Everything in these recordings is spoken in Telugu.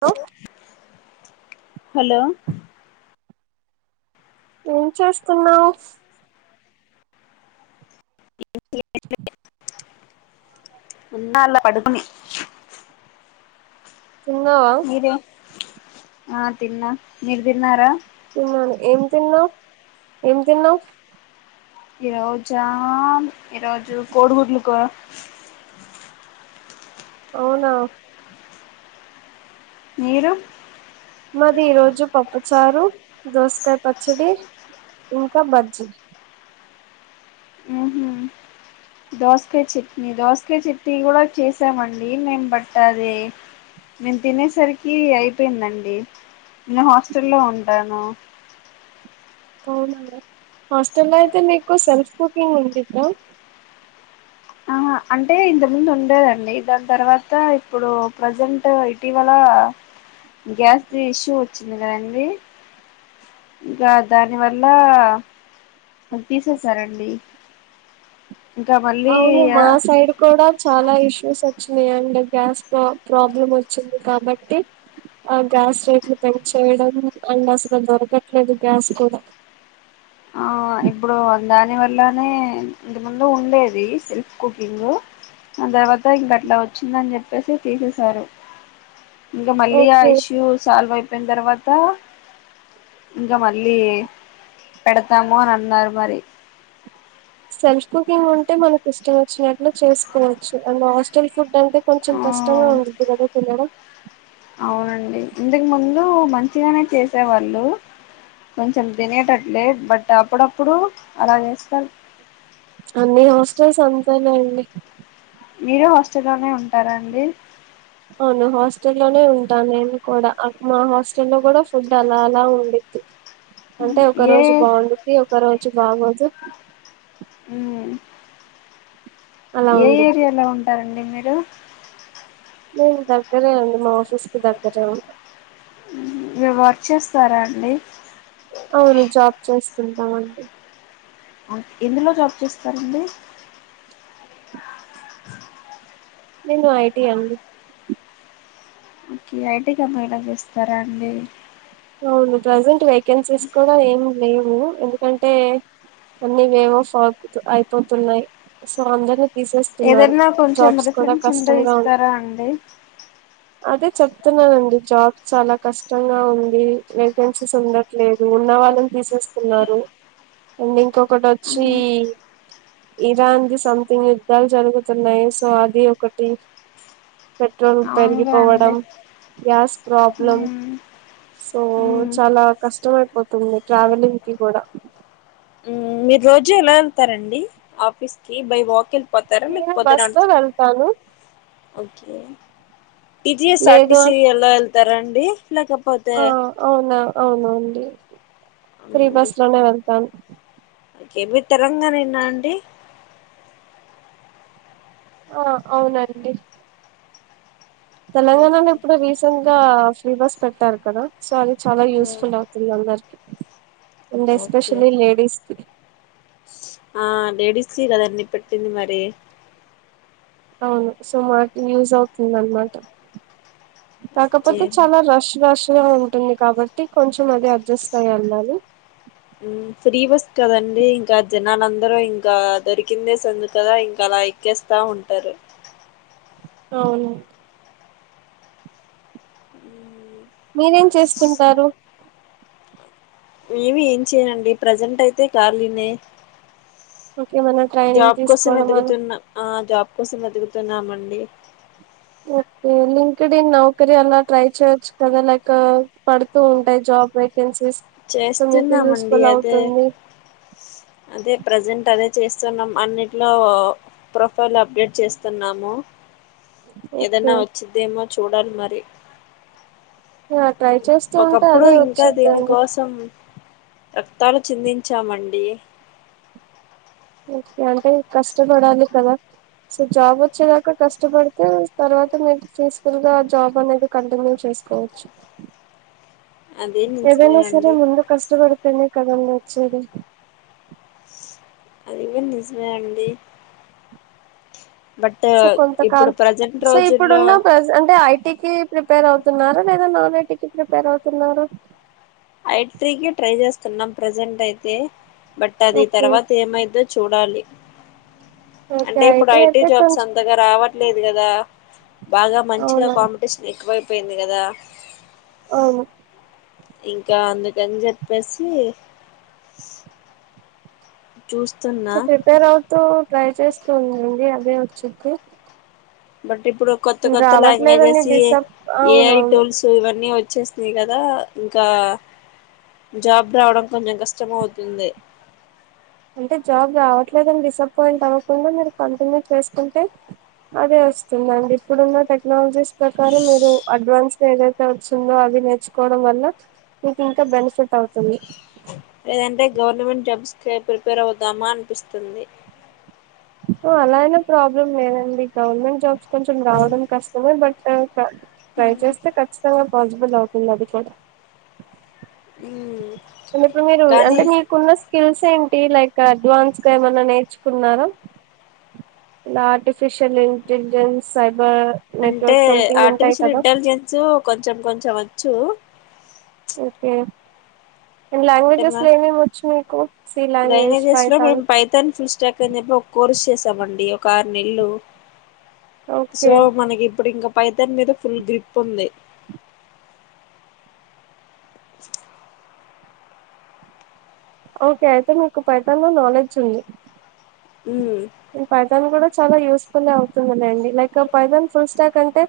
హలో హలో ఏం చేస్తున్నావు వున్న అలా పడుకుని తిన్నావా మీరే ఆ తిన్నా మీరు తిన్నారా తిన్నాను ఏం తిన్నావు ఏం తిన్నావు ఈ రోజా ఈరోజు కోడుగుడ్లు కూర అవునా మీరు మాది ఈ రోజు పప్పుచారు దోసకాయ పచ్చడి ఇంకా బద్ చి ఉహు దోసకాయ చట్నీ దోసకాయ చట్నీ కూడా చేసామండి మేం బట్టదే మేం తినేసరికి అయిపోయిందండి నేన్ హోస్టల్ లో ఉంటనూ అవునా వే హాస్టెల్ అయితే మీకు సెల్ఫ్ కుకింగ్ ఉండిద్ద అహ అంటే ఇంతముందు ఉండేదండి దాని తర్వాత ఇప్పుడు ప్రజెంట్ ఇటీవల గ్యాస్ ది ఇష్యూ వచ్చింది కదండి ఇంకా దాని వల్ల అది తీసేసారండి ఇంకా మళ్ళీ అవును మా సైడ్ కూడా చాలా ఇష్యూస్ అ చినయండి గ్యాస్ ప్ర ప్రాబ్లం వచ్చింది కాబట్టి ఆ గ్యాస్ రేట్లు పెన్ చేయడం అండ్ అసలు దొరకట్లేదు గ్యాస్ కూడా ఇలానే ఇంత ముందు ఉండేది సెల్ఫ్ కుకింగ్ ఆ తర్వాత ఇంక అట్లా వచ్చిందని చెప్పేసి తీసేశారు ఇంకా మళ్ళి ఆ ఓకే ఇష్యూ సాల్వ్ అయి చెప్పిన తర్వాత ఇంకా మళ్ళీ పెడతము అని అన్నారు మరి జస్ట్ కుకింగ్ ఉంటే మనకి ఇష్టం వచ్చినట్లు చేసుకోవచ్చు అడ్ హాస్టల్ ఫుడ్ అంటే కొంచెం ఆ కష్టంగా ఉంటుంది కదా తినడం అవునండి ఇంతకు ముందు మంచిగానే చేసేవాళ్ళు కొంచెం తినేటట్ బట్ అప్పుడప్పుడు అలా చేస్తారు అన్ని హాస్టల్స్ అంతే అండి మీరు హాస్టల్లోనే ఉంటారా అండి అవును హాస్టలోనే ఉంటా నేను కూడా అక్ మా హాస్టలో కూడా ఫుడ్ అలా అలా ఉంది అంటే ఒక రోజు ఏ బాగుండిది ఒక రోజు బాగోదు ఊ అలా ఏ ఉండిద్ది ఏరియాలో ఉంటారండి మీరు నేను దగ్గరే అండి మా ఆఫీస్ కి దగ్గరే ఉంటా మీర్ వర్క్ చేస్తారా అండి అ అ ఎందులో జాబ్ చేస్తారండి నేను ఐటి అండి ఓకే ఐటీ కంపెనీ లో చేస్తారా అండి అవును ప్రెసెంట్ వేకెన్సీస్ కూడా ఏం లేవు ఎందుకంటే అన్ని వేవ్ ఆఫ్ ఫాక్త్ అయిపోతున్నాయి సో అందరు తీసేస్తున్నారు ఏదైనా కొంచెం జాబ్స్ కూడా రిఫరెన్స్ ఉంటే కష్టంగా ఉంది ఇస్తారా అండి అది చెప్తున్నానండి జాబ్ చాలా కష్టంగా ఉంది ఈ వేకెన్సీస్ ఉండట్లేదు ఉన్న వాళ్ళని తీసేస్తున్నారు అండ్ ఇంకొకటొచ్చి ఇరాన్ కి సంథింగ్ యుద్ధాలు జరుగుతున్నాయి సో అది ఒకటి బట్ ల్ అవునుగా అండి పెరిగిపోవడం గ్యాస్ ప్రాబ్లం మ్మ్ సో మ్మ్ చాలా కష్టమయిపోతుంది ట్రావెలింగ్ కి కూడా మీరు రోజు ఎలా వెళ్తారండి ఆఫీస్ కి బై వాక్ వెళ్తా పోతాయి నేను లేకపోతే బస్ లో నడుచుకు వెళ్తాను ఓకే ఇది సార్టీ లేదు సి ఎల్లో వెళ్తారా అండి లేకపోతే ఆ అవునా అవునండి ఫ్రీ బస్ లోనే వెళ్తాను ఒకే మీది తెలంగాణనా అండి ఆ అవునండి తెలంగాణలో ఇప్పుడు రీసెంట్గా ఫ్రీ బస్ పెట్టారు కదా సో అది చాలా యూస్ఫుల్ అవుతుంది అందరికీ ఒకే కి ఆ లేడీస్ కి కద అన్ని పట్టింది మరి అవును సో మాకు యూజ్ అవుతుంది అనమాట ఓకే కాకపోతే చాలా రష్ రష్ నీట్ గా ఉంటుంది కాబట్టి కొంచెం అది అడ్జస్ట్ అయ్యి వెళ్ళాలి ఫ్రీ బస్ కదండి ఇంకా జనాలందరూ ఇంకా దొరికిందే సందు కదా ఇంక అలా నరికేస్తా ఉంటారు అవును ఉ మీరేం చేసుకుంటారు ఏమి ఏం చేయ్యండి ప్రజెంట్ అయితే కాలినే ఇంకేమైనా ట్రైనింగ్ జాబ్ కోసం తీసుకోవడం అలా వెతుకుతున్న ఆ జాబ్ కోసం వెతుకుతున్నమండి ఓ లింక్డ్ ఇన్ నౌకరీ అలా ట్రై చేయొచ్చు కదా లైక్ పడుతూ ఉంటాయి జాబ్ అయి సెన్సెస్ మీకు చేస్తున్నామండి యూస్ఫుల్ అదే అవుతుంది అదే ప్రజెంట్ అదే చేస్త సో న్నాం అన్నింటిలో ప్రొఫైల్ అప్డేట్ చేస్తున్నాము ఓకే ఏదన్నా వచ్చిందేమో చూడాలి మరి ట్రై చేస్తూ ఉంటే ఒకప్పుడు అదే ఇంకా వచ్చిద్దండి దీనికోసం రక్తాలు చిందించామండి ఓకే అంటే కష్టపడాలి కదా సో జాబ్ వచ్చేదాకా కష్టపడితే తర్వాత మీరు పీస్ఫుల్ గా జాబ్ అనేది కంటిన్యూ చేస్త తీసుకొచ్చు అది ఏదనా సరే నిజమేనండి ముందు కష్టపడితేనే కదండి వచ్చేది అది కూడా నిజమే అండి సో ఇప్పుడు కొంతకాలం ప్రజెంట్ సో రోజుల్లో ఇప్పుడున్న ప్ర అంటే ఐటీకి ప్రిప ప్రిపేర్ అవుతున్నారా లేదా నా నైటీ కి ప్రిపేర్ అవుతున్నారా ఐటీ కి ట్రై చేస్తున్నాం ప్రజెంట్ అయితే బట్ అది ఓకే తర్వాత ఏమైందో చూడాలి ఓకే అంటే ఇప్పుడు ఐటీ అయితే జాబ్స్ కొంచెం అంతగా రావట్ ట్లేదు కదా బాగా మంచిగా అవునా కాంపిటేషన్ ఎక్కువైపోయింది కదా అవును ఇంకా అందుకని చెప్పేసి సో చూస్తున్నా ప్రిపేర్ అవుతూ ట్రై చేస్తూ ఉందండి అదే వోచిద్ది బట్ ఇప్పుడు కొత్త కొత్త లాంగ్వేజెస్ డిసప్ ఏఐ అవునవును టూల్స్ ఇవన్నీ వ వచ్చేసినాయి కదా ఇంకా జాబ్ రావడం కొంచెం కష్టం అవుతుంది అంటే జాబ్ రావట్లేదని డిసప్పయింట్ అవ్వకుండా మీరు కంటిన్యూ చేసుకుంటే అదే వస్తుందండి ఇప్పుడున్న టెక్నాలజీస్ ప్రకారం మీరు అడ్వాన్స్ ఏదైతే వచ్చిందో అవి నేర్చుకోవడం వల్ల మీకు ఇంకా బెనిఫిట్ అవుతుంది లేదంటే గవర్నమెంట్ జాబ్స్కే ప్రిపేర్ అవుదామా అనిపిస్తుంది అలా అయిన ప్రాబ్లం లేదండి గవర్నమెంట్ జాబ్స్ కొంచెం రావడం కష్టమే బట్ ట్రై చేస్తే ఖచ్చితంగా పాసిబుల్ అవుతుంది అది కూడా ఉమ్ ఇప్పుడు మీరు కానీ అంటే మీకున్న స్కిల్స్ ఏం టి లైక్ అడ్వాన్స్ గా ఏమన్నా నేర్చుకున్నార ఆర్టిఫిషియల్ ఇంటెలిజెన్స్ అయ్ అంటే ఆర్టిఫిషియల్ ఇంటెలిజెన్సు కొంచెం కొంచెం వచ్చు ఓకే అండ్ అంటే మా లాంగ్వేజెస్లో ఏమి ఏమి వచ్చు మీకు సి లాంగ్వేజ్ లాంగ్వేజెస్ లో పైతాన్ మేము పైథాన్ ఫుల్ స్టాక్ అని చెప్పి ఒక కోర్స్ చేసామండి ఒక ఆరు నెల్లు ఓకే సో మనకి ఇప్పుడు ఇంగ పైతాన్ మీద ఫుల్ గ్రిప్ ఉంది ఓకే అయితే మీకు పైతాన్లో నాలెడ్జ్ ఉంది ఉమ్ ఈ పైతాన్ కూడా చాలా యూస్ ఫులే అవుతుంది లేండి లైక్ పైతాన్ ఫుల్ స్టాక్ అంటే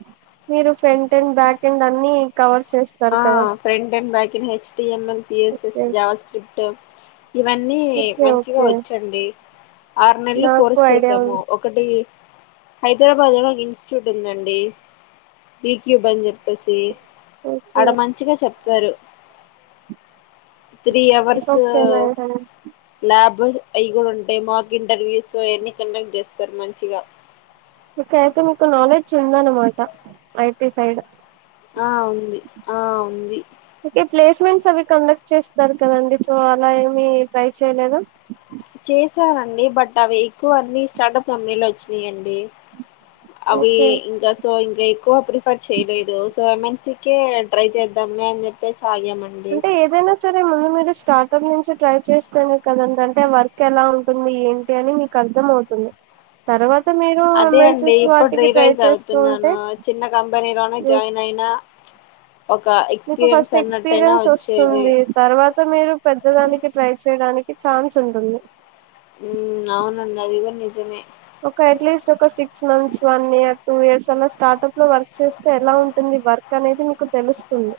మీరు ఫ్రెంట్ అండ్ బ్యాక్ ఎండ్ అన్ని కవర్ చేస్తారు ఆ కదా ఫ్రంట్ అండ్ బ్యాక్ని H T ML CSS okay JavaScript ఇవన్నీ ఓకే మంచిగా ఓకే వచ్చండి ఆరు నెల్లు నాకు కోర్సు ఐడియా చేసాము ఉంది ఒకటి హైదరాబాద్లో ఒక ఇన్స్టిట్యూట్ ఉందండి బిక్యూబ్ అని చెప్పేసి ఓకే అడ మంచిగా చెప్తారు three hours okay madam lab అయ్యి కూడా ఉంటే మాక్ ఇంటర్వ్యూస్ ఎన్ని కండక్ట్ చేస్తారు మంచిగా ఓకే అయితే మీకు నాలెడ్జ్ ఉంద అనమాట ఐటీ సైడ్ ఆ ఉంది ఆ ఉంది స్ అవి కండక్ట్ చేస్తారు కదండి సో అలా ఏమి ట్రై చేయలేద చేశానండి బట్ అవి ఎక్కువ అన్ని స్టార్టప్ ఫమ్మెలో వచ్చినీయండి అవి ఓకే ఇంకా సో ఇంకా ఎక్కువ ప్రిఫర్ చేయలేదు so I mean C K try చేద్దామ్లే అని చెప్పి ఆగామండి అంటే ఏదైనా సరే ముందు మీరు స్టార్టప్ నుంచి ట్రై చేస్తేనే కదంటంటే వర్క్ ఎలా ఉంటుంది ఏంటి అని నీకు అర్థమవుతుంది తర్వా అదే అండి ఇప్పుడు రీలైజ్ చేస్తూ ఉంటే అవుతున్నాను చిన్న కంపెనీ లోనే ఎస్ జాయిన్ అయినా ఒక మీకు ఎక్స్పీరియన్స్ ఫస్ట్ అన్నట్టయినా ఎక్స్పీరియన్స్ వచ్చేది వస్తుంది తర్వాత మీరు పెద్దదానికి ట్రై చేయడానికి ఛాన్స్ ఉంటుంది ఉమ్ అవునండి అది కూడ నిజమే ఒక అట్లీస్ట్ ఒక six months one year two years అలా స్టార్టప్ లో వర్క్ చేస్తే ఎలా ఉంటుంది వర్క్ అనేది మీకు తెలుస్తుంది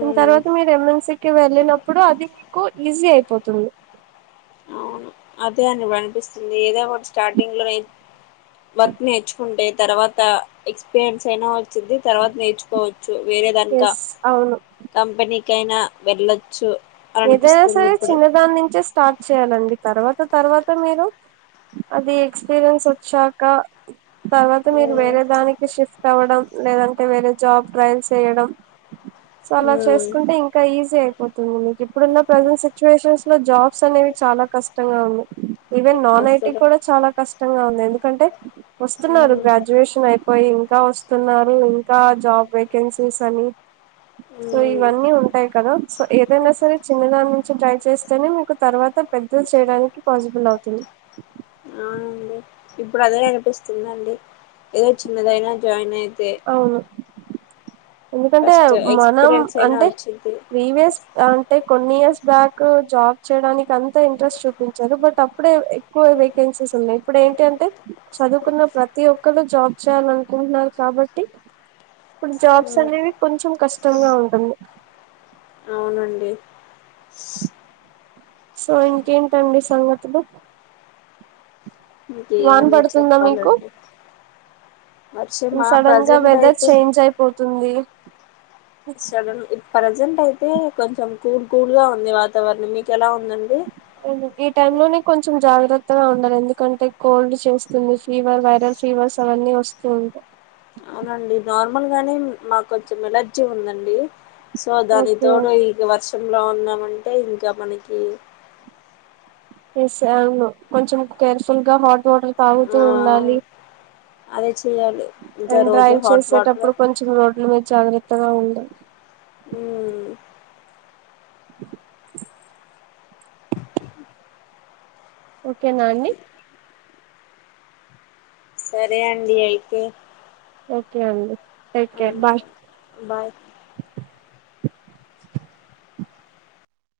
దాని తర్వాత మీరు ఎమ్ ఎన్ సికి వెళ్ళినప్పుడు అది మీకు ఈజీ అయిపోతుంది అవును అదే అండి ఇప్పుడు అనిపిస్తుంది ఏదో ఒక స్టార్టింగ్ లో వర్క్ నేర్చుకుంటే తర్వాత ఎక్స్పీరియన్స్ అయినా చిద్ది తర్వాత నేర్చుకోవచ్చు వేరే దానిక ఎస్ అవును కంపెనీ కైనా వెళ్ళొచ్చు అని ఏదైనా అనిపిస్తుంది సరే ఇప్పుడు చిన్న దాన్ని నుంచే స్టార్ట్ చేయాలండి తర్వాత తర్వాత మీరు అది ఎక్స్పీరియన్స్ వచ్చాక తర్వాత మీరు వేరే దానికి షిఫ్ట్ అవ్వడం లేదంటే వేరే జాబ్ ట్రైల్స్ వేయడం సో అలా ఉమ్ చేసుకుంటే ఇంకా ఈజీ అయిపోతుంది మీకు ఇప్పుడున్న ప్రజెంట్ సిచ్యువేషన్స్ లో జాబ్స్ అనేవి చాలా కష్టంగా ఉంది ఈవెన్ నాన్ ఐటీ అస్సలు కూడా చ చాలా కష్టంగా ఉంది ఎందుకంటే వస్తున్నారు ఉమ్ గ్రాడ్యుయేషన్ అయిపోయి ఇంకా వస్తున్నారు ఇంకా జాబ్ వేకెన్సీస్ అని సో ఉమ్ ఇవన్నీ ఉంటాయి కదా సో ఏదైనా సరే చిన్నదారి నుంచి ట్రై చేస్తేనే మీకు తర్వాత పెద్దది చేయడానికి పాసిబుల్ అవుతుంది అవునండి ఇప్పుడు అదే అనిపిస్తుందిండి ఏదో చిన్నదైనా జాయిన్ అయి అవును ఎందుకంటే ఫస్ట్ మనం ఎక్స్పీరియన్స్ అయినా అంటే వచ్చిద్ది ప్రీవియస్ అంటే కొన్ని ఇయర్స్ బ్యాక్ జాబ్ చేయడానికి అంతా ఇంట్రెస్ట్ చూపించారు బట్ అప్పుడే ఎక్కువ వేకే ఉన్నాయి ఇప్పుడు ఏంటి అంటే చదువుకున్న ప్రతి ఒక్కరు జాబ్ చేయాలనుకుంటున్నారు కాబట్టి ఇప్పుడు జాబ్స్ ఉమ్ అనేవి కొంచెం కష్టంగా ఉంటుంది అవునండి సో ఇంకేంటి అండి సంగతులు ఏమో వాన మీరు పడుతుందా మీకు చెప్పాలండి వర్షమా సడన్ గా ప్రజెంట్ వెదర్ అయితే చేంజ్ అయిపోతుంది సరన్ ప్రజెంట్ అయితే కొంచెం కూల్ కూల్గా ఉంది వాతావరణం మీకెలా ఉ ఉందండి టైం లోనే కొంచెం జాగ్రత్తగా ఉండాలి ఎందుకంటే కోల్డ్ చేస్తుంది ఫీవర్ వైరల్ ఫీవర్స్ అవన్నీ వస్తు ఉంటై అవునండి నార్మల్ గానే మాకు కొంచెం ఎలర్జీ ఉందండి సో దానికి ఓకే తోడు ఈ వర్షంలో ఉన్నామంటే ఇంకా మనకి ఎస్ అవును కొంచెం కేర్ఫుల్గా హాట్ వాటర్ తాగుతూ ఆ ఉండాలి అదే చేయాలి ఇంకా అండ్ రోజు డ్రైవ్ హాట్ వాటర్ చేసేటప్పుడు కొంచెం రోడ్ల మీద జాగ్రత్తగా ఉండలి ఉమ్ ఓకేనా అండి సరే అండి ఎయితే ఓకే అండి take care um bye bye